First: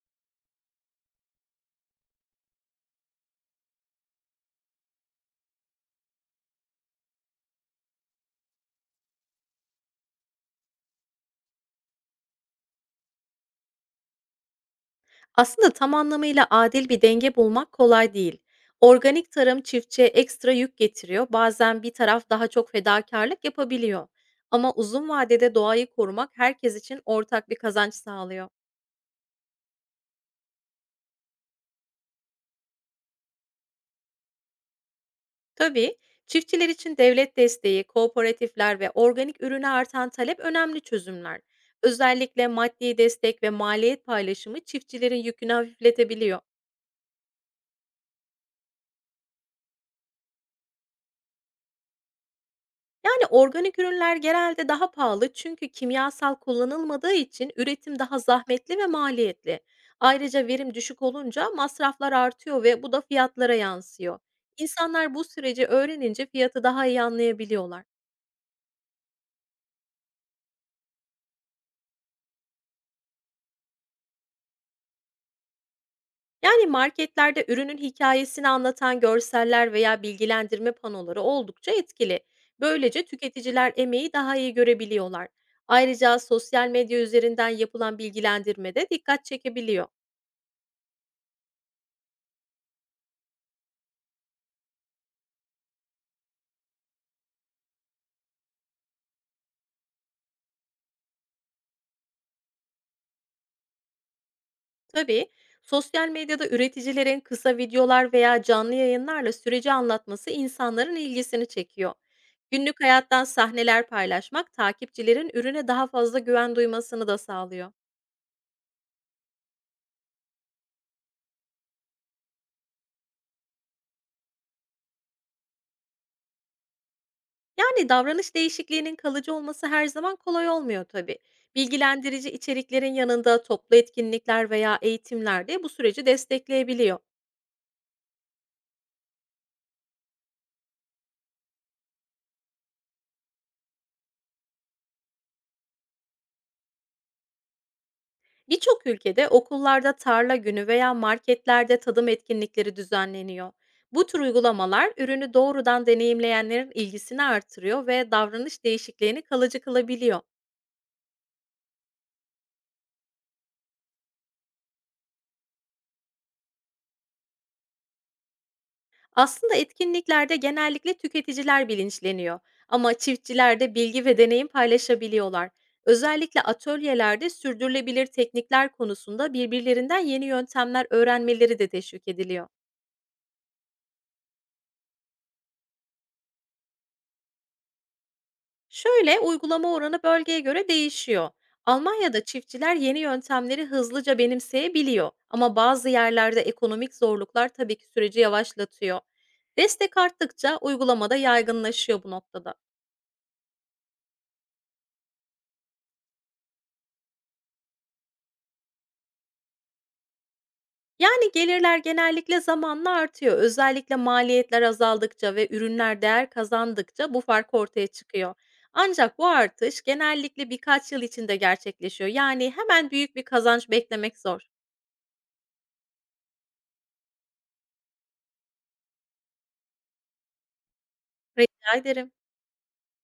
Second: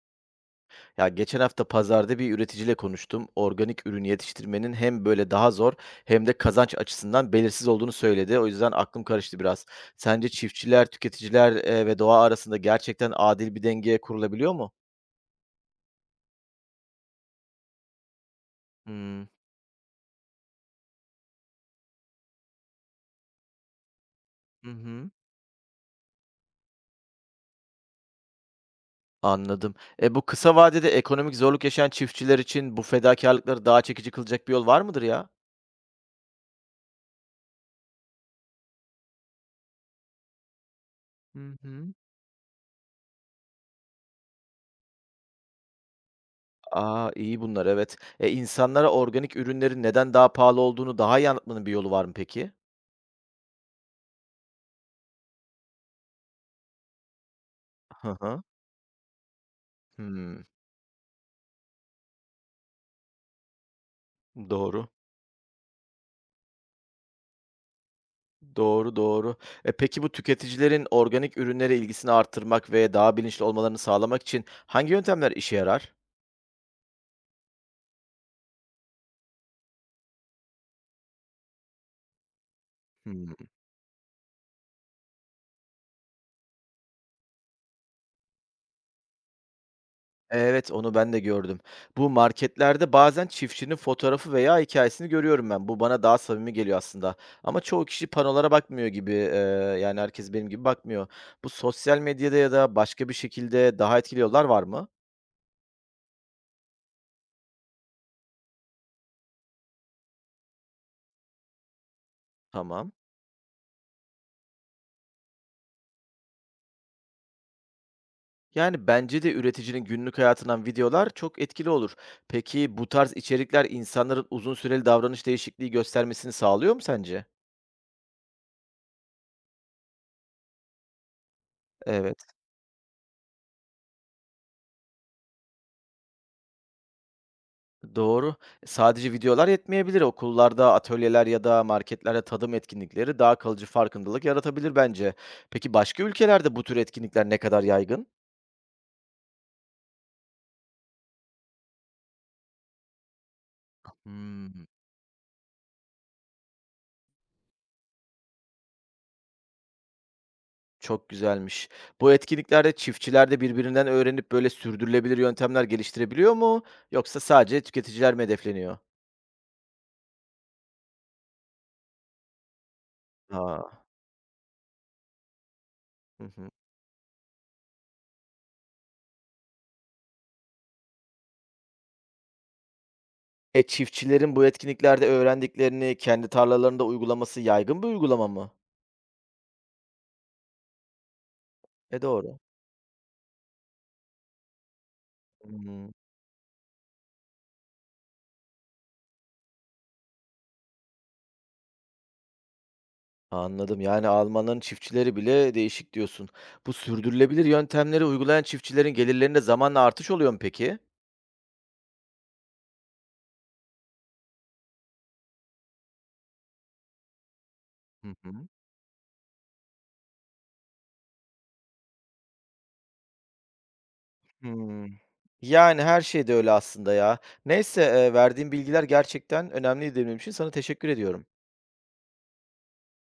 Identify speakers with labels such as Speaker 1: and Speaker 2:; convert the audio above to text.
Speaker 1: Ya geçen hafta pazarda bir üreticiyle konuştum. Organik ürün yetiştirmenin hem böyle daha zor hem de kazanç açısından belirsiz olduğunu söyledi. O yüzden aklım karıştı biraz. Sence çiftçiler, tüketiciler ve doğa arasında gerçekten adil bir denge kurulabiliyor mu?
Speaker 2: Aslında tam anlamıyla adil bir denge bulmak kolay değil.
Speaker 1: Hmm.
Speaker 2: Organik tarım çiftçiye ekstra yük getiriyor. Bazen bir taraf daha çok fedakarlık yapabiliyor.
Speaker 1: Hı
Speaker 2: Ama uzun
Speaker 1: hı.
Speaker 2: vadede doğayı korumak herkes için ortak bir kazanç sağlıyor.
Speaker 1: Anladım. Bu kısa vadede ekonomik zorluk yaşayan çiftçiler için bu fedakarlıkları daha çekici kılacak bir yol var mıdır ya?
Speaker 2: Tabii çiftçiler için devlet desteği, kooperatifler ve organik ürüne artan talep önemli çözümler.
Speaker 1: Hı hı.
Speaker 2: Özellikle maddi destek ve maliyet paylaşımı çiftçilerin yükünü hafifletebiliyor.
Speaker 1: Aa, iyi bunlar, evet. İnsanlara organik ürünlerin neden daha pahalı olduğunu daha iyi anlatmanın bir yolu var mı peki?
Speaker 2: Yani, organik ürünler genelde daha pahalı çünkü kimyasal kullanılmadığı için üretim
Speaker 1: Hı
Speaker 2: daha
Speaker 1: hı.
Speaker 2: zahmetli ve maliyetli.
Speaker 1: Hmm.
Speaker 2: Ayrıca verim düşük olunca masraflar artıyor ve bu da fiyatlara yansıyor.
Speaker 1: Doğru.
Speaker 2: İnsanlar bu süreci öğrenince fiyatı daha iyi anlayabiliyorlar.
Speaker 1: Doğru, doğru. E, peki bu tüketicilerin organik ürünlere ilgisini artırmak ve daha bilinçli olmalarını sağlamak için hangi yöntemler işe yarar?
Speaker 2: Yani marketlerde ürünün hikayesini anlatan görseller veya bilgilendirme panoları oldukça etkili. Böylece
Speaker 1: Hmm.
Speaker 2: tüketiciler emeği daha iyi görebiliyorlar. Ayrıca sosyal medya üzerinden yapılan bilgilendirme de dikkat çekebiliyor.
Speaker 1: Evet, onu ben de gördüm. Bu marketlerde bazen çiftçinin fotoğrafı veya hikayesini görüyorum ben. Bu bana daha samimi geliyor aslında. Ama çoğu kişi panolara bakmıyor gibi. Yani herkes benim gibi bakmıyor. Bu sosyal medyada ya da başka bir şekilde daha etkili yollar var mı?
Speaker 2: Tabii. Sosyal medyada üreticilerin kısa videolar veya canlı yayınlarla süreci anlatması insanların ilgisini çekiyor. Günlük
Speaker 1: Tamam.
Speaker 2: hayattan sahneler paylaşmak takipçilerin ürüne daha fazla güven duymasını da sağlıyor.
Speaker 1: Yani bence de üreticinin günlük hayatından videolar çok etkili olur. Peki bu tarz içerikler insanların uzun süreli davranış değişikliği göstermesini sağlıyor mu sence?
Speaker 2: Yani davranış değişikliğinin kalıcı olması her zaman kolay olmuyor tabii.
Speaker 1: Evet,
Speaker 2: Bilgilendirici içeriklerin yanında toplu etkinlikler veya eğitimler de bu süreci destekleyebiliyor.
Speaker 1: doğru. Sadece videolar yetmeyebilir. Okullarda, atölyeler ya da marketlerde tadım etkinlikleri daha kalıcı farkındalık yaratabilir bence. Peki başka ülkelerde bu tür etkinlikler ne kadar yaygın?
Speaker 2: Birçok ülkede okullarda tarla günü veya marketlerde tadım etkinlikleri düzenleniyor. Bu tür
Speaker 1: Hmm,
Speaker 2: uygulamalar ürünü doğrudan deneyimleyenlerin ilgisini artırıyor ve davranış değişikliğini kalıcı kılabiliyor.
Speaker 1: çok güzelmiş. Bu etkinliklerde çiftçiler de birbirinden öğrenip böyle sürdürülebilir yöntemler geliştirebiliyor mu? Yoksa sadece tüketiciler mi hedefleniyor?
Speaker 2: Aslında etkinliklerde genellikle tüketiciler bilinçleniyor ama çiftçiler
Speaker 1: Aa.
Speaker 2: de bilgi ve deneyim paylaşabiliyorlar.
Speaker 1: Hı
Speaker 2: Özellikle
Speaker 1: hı.
Speaker 2: atölyelerde sürdürülebilir teknikler konusunda birbirlerinden yeni yöntemler öğrenmeleri de teşvik ediliyor.
Speaker 1: Çiftçilerin bu etkinliklerde öğrendiklerini kendi tarlalarında uygulaması yaygın bir uygulama mı?
Speaker 2: Şöyle, uygulama oranı bölgeye göre değişiyor.
Speaker 1: E,
Speaker 2: Almanya'da
Speaker 1: doğru.
Speaker 2: çiftçiler yeni yöntemleri hızlıca benimseyebiliyor ama bazı
Speaker 1: Hımm,
Speaker 2: yerlerde ekonomik zorluklar tabii ki süreci yavaşlatıyor. Destek arttıkça uygulamada yaygınlaşıyor bu noktada.
Speaker 1: anladım. Yani Almanların çiftçileri bile değişik diyorsun. Bu sürdürülebilir yöntemleri uygulayan çiftçilerin gelirlerinde zamanla artış oluyor mu peki?
Speaker 2: Yani gelirler genellikle zamanla artıyor. Özellikle maliyetler azaldıkça ve ürünler değer kazandıkça bu fark ortaya
Speaker 1: Hı
Speaker 2: çıkıyor.
Speaker 1: hı.
Speaker 2: Ancak bu artış genellikle birkaç yıl içinde gerçekleşiyor. Yani hemen büyük bir kazanç beklemek zor.
Speaker 1: Hımm. Yani her şey de öyle aslında ya. Neyse, verdiğin bilgiler gerçekten önemliydi benim için. Sana teşekkür ediyorum.
Speaker 2: Rica ederim.